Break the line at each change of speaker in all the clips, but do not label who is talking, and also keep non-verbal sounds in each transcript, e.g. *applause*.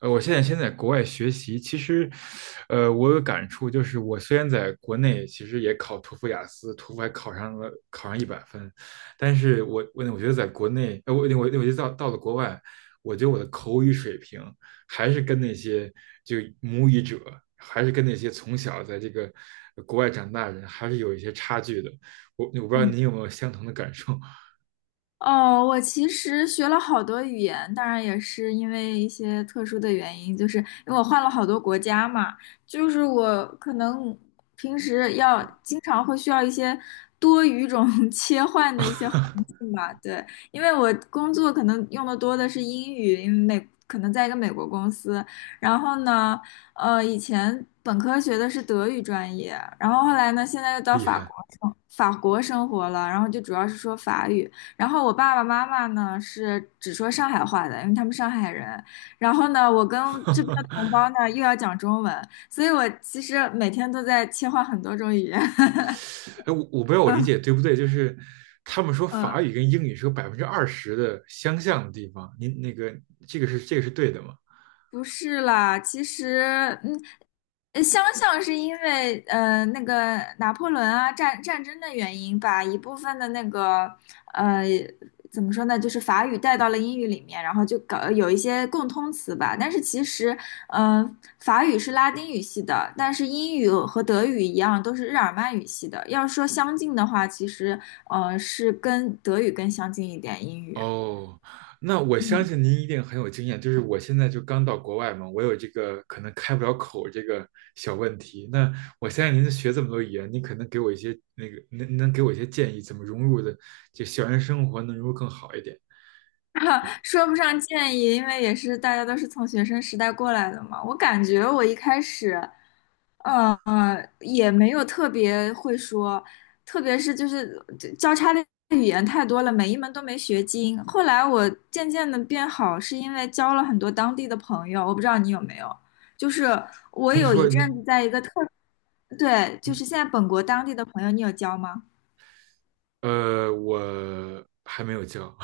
我现在先在国外学习，其实，我有感触，就是我虽然在国内其实也考托福、雅思，托福还考上了，考上100分，但是我觉得在国内，我觉得到了国外，我觉得我的口语水平还是跟那些就母语者，还是跟那些从小在这个国外长大的人，还是有一些差距的。我不知道
嗯，
你有没有相同的感受，
哦，我其实学了好多语言，当然也是因为一些特殊的原因，就是因为我换了好多国家嘛，就是我可能平时要经常会需要一些多语种 *laughs* 切换的一些环境吧，对，因为我工作可能用的多的是英语，因为美可能在一个美国公司，然后呢，以前本科学的是德语专业，然后后来呢，现在又
*laughs*
到
厉
法
害。
国生活了，然后就主要是说法语。然后我爸爸妈妈呢是只说上海话的，因为他们上海人。然后呢，我跟这边的同胞呢又要讲中文，所以我其实每天都在切换很多种语言。*laughs*
哎，我不知道我理
嗯
解对不对，就是他们说法
嗯。
语跟英语是有20%的相像的地方，您那个这个是对的吗？
不是啦，其实，嗯，相像是因为那个拿破仑啊战争的原因，把一部分的那个呃怎么说呢，就是法语带到了英语里面，然后就搞有一些共通词吧。但是其实，呃，法语是拉丁语系的，但是英语和德语一样都是日耳曼语系的。要说相近的话，其实是跟德语更相近一点，英语。
哦，那我相
嗯。
信您一定很有经验，就是我现在就刚到国外嘛，我有这个可能开不了口这个小问题。那我相信您学这么多语言，您可能给我一些那个能给我一些建议，怎么融入的就校园生活能融入更好一点。
*laughs* 说不上建议，因为也是大家都是从学生时代过来的嘛。我感觉我一开始，也没有特别会说，特别是就是交叉的语言太多了，每一门都没学精。后来我渐渐的变好，是因为交了很多当地的朋友。我不知道你有没有，就是我
您
有一
说
阵
您，
子在一个对，就
嗯，
是现在本国当地的朋友，你有交吗？
我还没有教，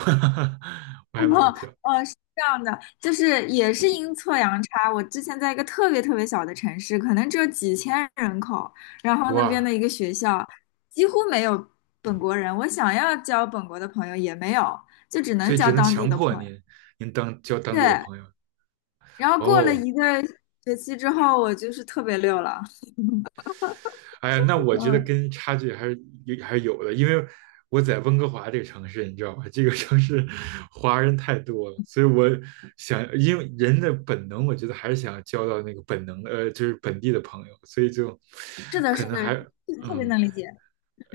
*laughs*
*laughs*
我还没有
哦，
教，
哦，是这样的，就是也是阴错阳差。我之前在一个特别特别小的城市，可能只有几千人口，然后那边的
哇。
一个学校几乎没有本国人，我想要交本国的朋友也没有，就只
所
能
以
交
只能
当地
强
的
迫
朋友。
您交当地的
对，
朋友。
然后过了
哦，
一个学期之后，我就是特别溜了。
哎呀，那我觉得
嗯，
跟差距还是有的，因为我在温哥华这个城市，你知道吧？这个城市华人太多了，所以我想，因为人的本能，我觉得还是想要交到那个本能的，就是本地的朋友，所以就
是的，是
可能
的，
还
特特别
嗯。
能理解。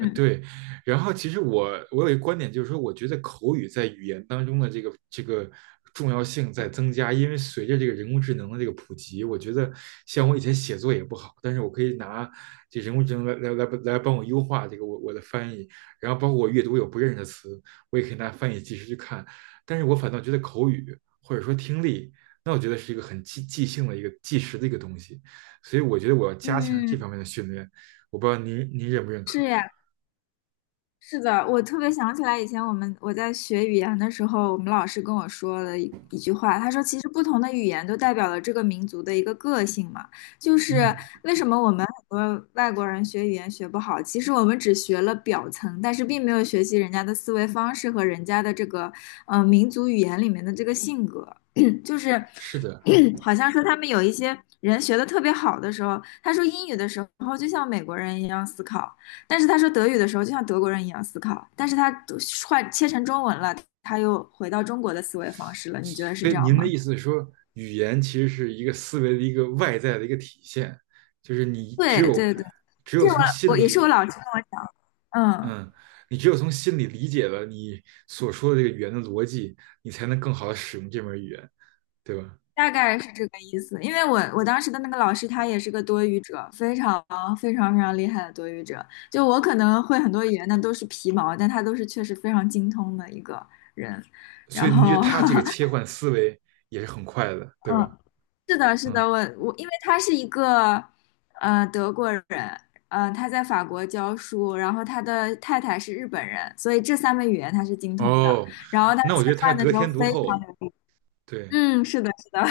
对，然后其实我有一个观点，就是说，我觉得口语在语言当中的这个重要性在增加，因为随着这个人工智能的这个普及，我觉得像我以前写作也不好，但是我可以拿这人工智能来帮我优化这个我的翻译，然后包括我阅读有不认识的词，我也可以拿翻译即时去看，但是我反倒觉得口语或者说听力，那我觉得是一个很即兴的一个即时的一个东西，所以我觉得我要加强这
嗯，
方面的训练，我不知道您认不认
是
可。
呀。是的，我特别想起来以前我在学语言的时候，我们老师跟我说了一句话，他说其实不同的语言都代表了这个民族的一个个性嘛，就是
嗯，
为什么我们很多外国人学语言学不好，其实我们只学了表层，但是并没有学习人家的思维方式和人家的这个民族语言里面的这个性格，*coughs* *clears throat* 就是
是的，
*clears throat* 好像说他们有一些人学的特别好的时候，他说英语的时候然后就像美国人一样思考。但是他说德语的时候，就像德国人一样思考，但是他换切成中文了，他又回到中国的思维方式了。你觉得是
所以
这样
您的
吗？
意思是说，语言其实是一个思维的一个外在的一个体现，就是你只
对
有
对对，
只
这
有从
我
心
也是我
里，
老师跟我讲，嗯，
嗯，你只有从心里理解了你所说的这个语言的逻辑，你才能更好的使用这门语言，对吧？
大概是这个意思。因为我当时的那个老师他也是个多语者，非常非常非常厉害的多语者。就我可能会很多语言的都是皮毛，但他都是确实非常精通的一个人。
所
然
以您觉得
后，
他这个切
*laughs*
换思维也是很快的，对吧？
嗯，是的，是
嗯，
的，我因为他是一个德国人，他在法国教书，然后他的太太是日本人，所以这三门语言他是精通的。
哦，
然后他
那我
吃
觉得他
饭的
得
时候
天独
非常
厚，
流利。
对。
嗯，是的，是的，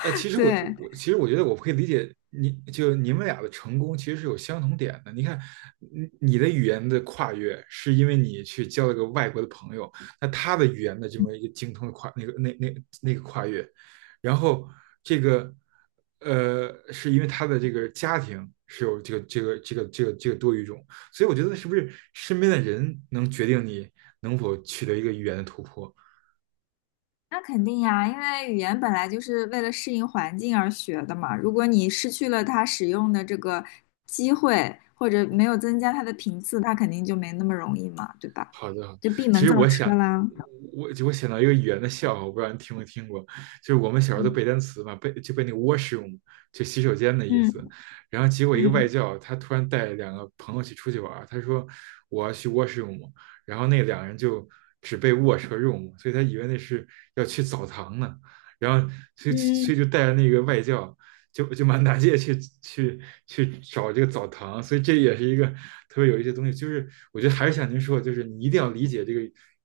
其 实我我
对，
我其实我觉得我可以理解你，就你们俩的成功其实是有相同点的。你看，你的语言的跨越是因为你去交了个外国的朋友，那他的语言的这么一个精通的跨那个那那那个跨越，然后这个是因为他的这个家庭是有这个多语种，所以我觉得是不是身边的人能决定你能否取得一个语言的突破？
那肯定呀，因为语言本来就是为了适应环境而学的嘛。如果你失去了它使用的这个机会，或者没有增加它的频次，它肯定就没那么容易嘛，对吧？
好的，好的
就闭
其
门
实
造
我
车
想，
啦。
我想到一个语言的笑话，我不知道你听没听过，就是我们小时候都背
嗯
单词嘛，背就背那个 washroom,就洗手间的意思。
嗯
然后结果一个外
嗯。
教，他突然带两个朋友去出去玩儿他说我要去 washroom,然后那两个人就只背 wash 和 room,所以他以为那是要去澡堂呢，然后所以
嗯，
所以就带着那个外教。就满大街去去找这个澡堂，所以这也是一个特别有一些东西，就是我觉得还是像您说，的，就是你一定要理解这个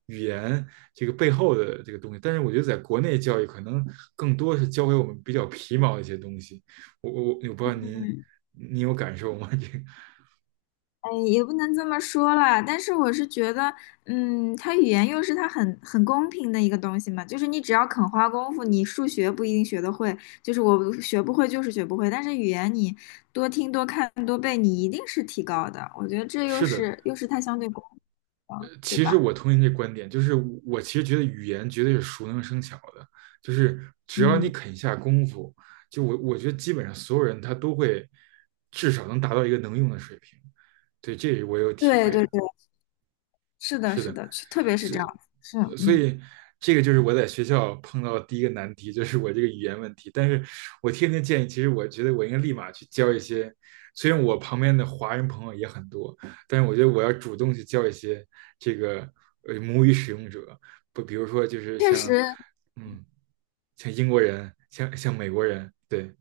语言这个背后的这个东西。但是我觉得在国内教育可能更多是教给我们比较皮毛的一些东西。我不知道您有感受吗？*laughs* 这个
哎，也不能这么说啦，但是我是觉得，嗯，它语言又是它很公平的一个东西嘛，就是你只要肯花功夫，你数学不一定学得会，就是我学不会就是学不会，但是语言你多听多看多背，你一定是提高的。我觉得这又
是的，
是又是它相对公平的，对
其实
吧？
我同意您这观点，就是我其实觉得语言绝对是熟能生巧的，就是只要你
嗯，
肯下功夫，就我觉得基本上所有人他都会至少能达到一个能用的水平。对，这是我有体
对
会的。
对对，是的，
是
是
的。
的，特别是
是，
这样，是
所
嗯。
以这个就是我在学校碰到的第一个难题，就是我这个语言问题。但是我天天建议，其实我觉得我应该立马去交一些，虽然我旁边的华人朋友也很多，但是我觉得我要主动去交一些这个母语使用者，不，比如说就是
确
像
实，
嗯，像英国人，像美国人，对。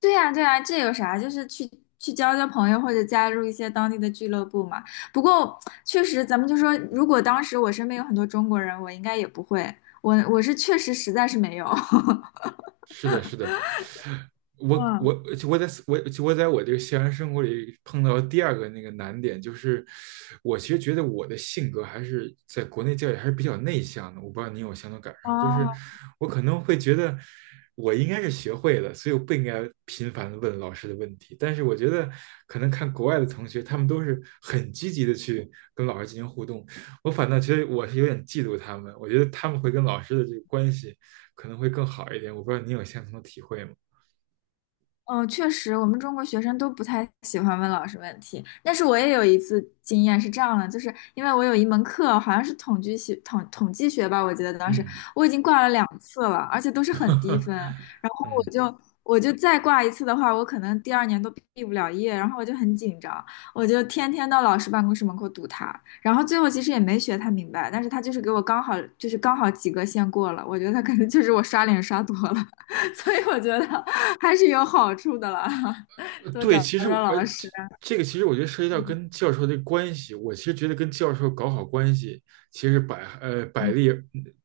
对呀，对呀，这有啥？就是去交朋友，或者加入一些当地的俱乐部嘛。不过确实，咱们就说，如果当时我身边有很多中国人，我应该也不会。我是确实实在是没有。
是的，是的，
*laughs*
我
嗯，
我我在我我在我这个校园生活里碰到第二个那个难点，就是我其实觉得我的性格还是在国内教育还是比较内向的，我不知道你有相同感受吗？就是
哦，
我可能会觉得我应该是学会了，所以我不应该频繁的问老师的问题，但是我觉得可能看国外的同学，他们都是很积极的去跟老师进行互动，我反倒觉得我是有点嫉妒他们，我觉得他们会跟老师的这个关系。可能会更好一点。我不知道您有相同的体会吗？
嗯，确实，我们中国学生都不太喜欢问老师问题。但是我也有一次经验是这样的，就是因为我有一门课，好像是统计学吧，我记得当时
嗯
我已经挂了两次了，而且都是很低分。然
*laughs*，
后我
嗯，
就我就再挂一次的话，我可能第二年都毕不了业。然后我就很紧张，我就天天到老师办公室门口堵他。然后最后其实也没学太明白，但是他就是给我刚好及格线过了。我觉得他可能就是我刷脸刷多了，*laughs* 所以我觉得。还是有好处的啦，*laughs* 多
对，
找
其实
找
而
老师。
这个其实我觉得涉及到
嗯
跟教授的关系，我其实觉得跟教授搞好关系，其实百呃百
嗯
利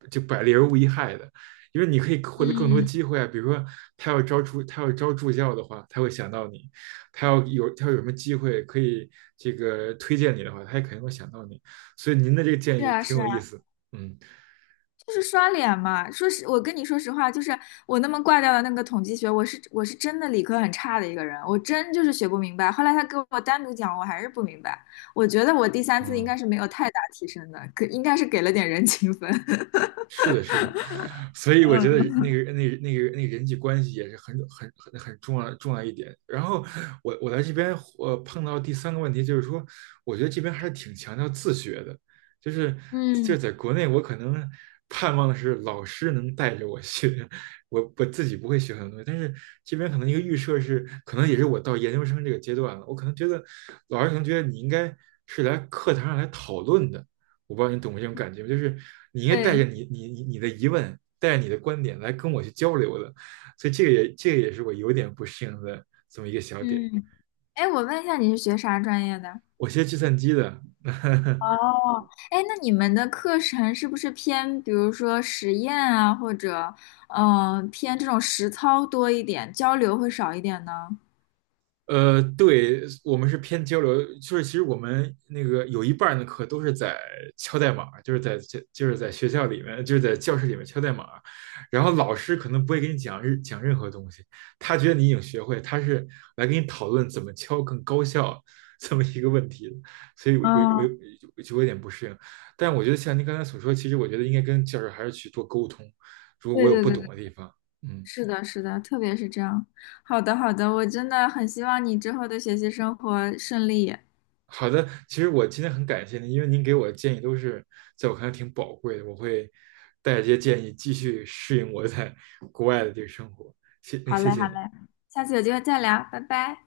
就百利而无一害的，因为你可以获得更多
嗯，
机会啊。比如说他要招助教的话，他会想到你；他要有什么机会可以这个推荐你的话，他也肯定会想到你。所以您的这个建
是
议
啊，
挺
是
有
啊，
意思，嗯。
就是刷脸嘛。说实，我跟你说实话，就是我那么挂掉的那个统计学，我是真的理科很差的一个人，我真就是学不明白。后来他给我单独讲，我还是不明白。我觉得我第三次应
嗯，
该是没有太大提升的，可应该是给了点人情分。*laughs*
是的，是的，所以我觉得那
嗯，
个那个那个那个人际关系也是很重要一点。然后我来这边我碰到第三个问题就是说，我觉得这边还是挺强调自学的，就是就是
嗯，
在国内我可能盼望的是老师能带着我学，我自己不会学很多东西，但是这边可能一个预设是，可能也是我到研究生这个阶段了，我可能觉得老师可能觉得你应该是来课堂上来讨论的。我不知道你懂不懂这种感觉就是你应该带着
对，
你的疑问，带着你的观点来跟我去交流的，所以这个也是我有点不适应的这么一个小点。
嗯，哎，我问一下，你是学啥专业的？
我学计算机的，*laughs* 呵呵
哦，哎，那你们的课程是不是偏，比如说实验啊，或者偏这种实操多一点，交流会少一点呢？
对，我们是偏交流，就是其实我们那个有一半儿的课都是在敲代码，就是在就就是在学校里面，就是在教室里面敲代码，然后老师可能不会给你讲任何东西，他觉得你已经学会，他是来跟你讨论怎么敲更高效这么一个问题的。所以我我
嗯，
我我就有点不适应，但我觉得像您刚才所说，其实我觉得应该跟教授还是去多沟通，如果我
对
有
对
不
对
懂
对，
的地方，嗯。
是的，是的，特别是这样。好的，好的，我真的很希望你之后的学习生活顺利。
好的，其实我今天很感谢您，因为您给我的建议都是在我看来挺宝贵的，我会带着这些建议继续适应我在国外的这个生活。
好
谢
嘞，
谢
好
你。
嘞，下次有机会再聊，拜拜。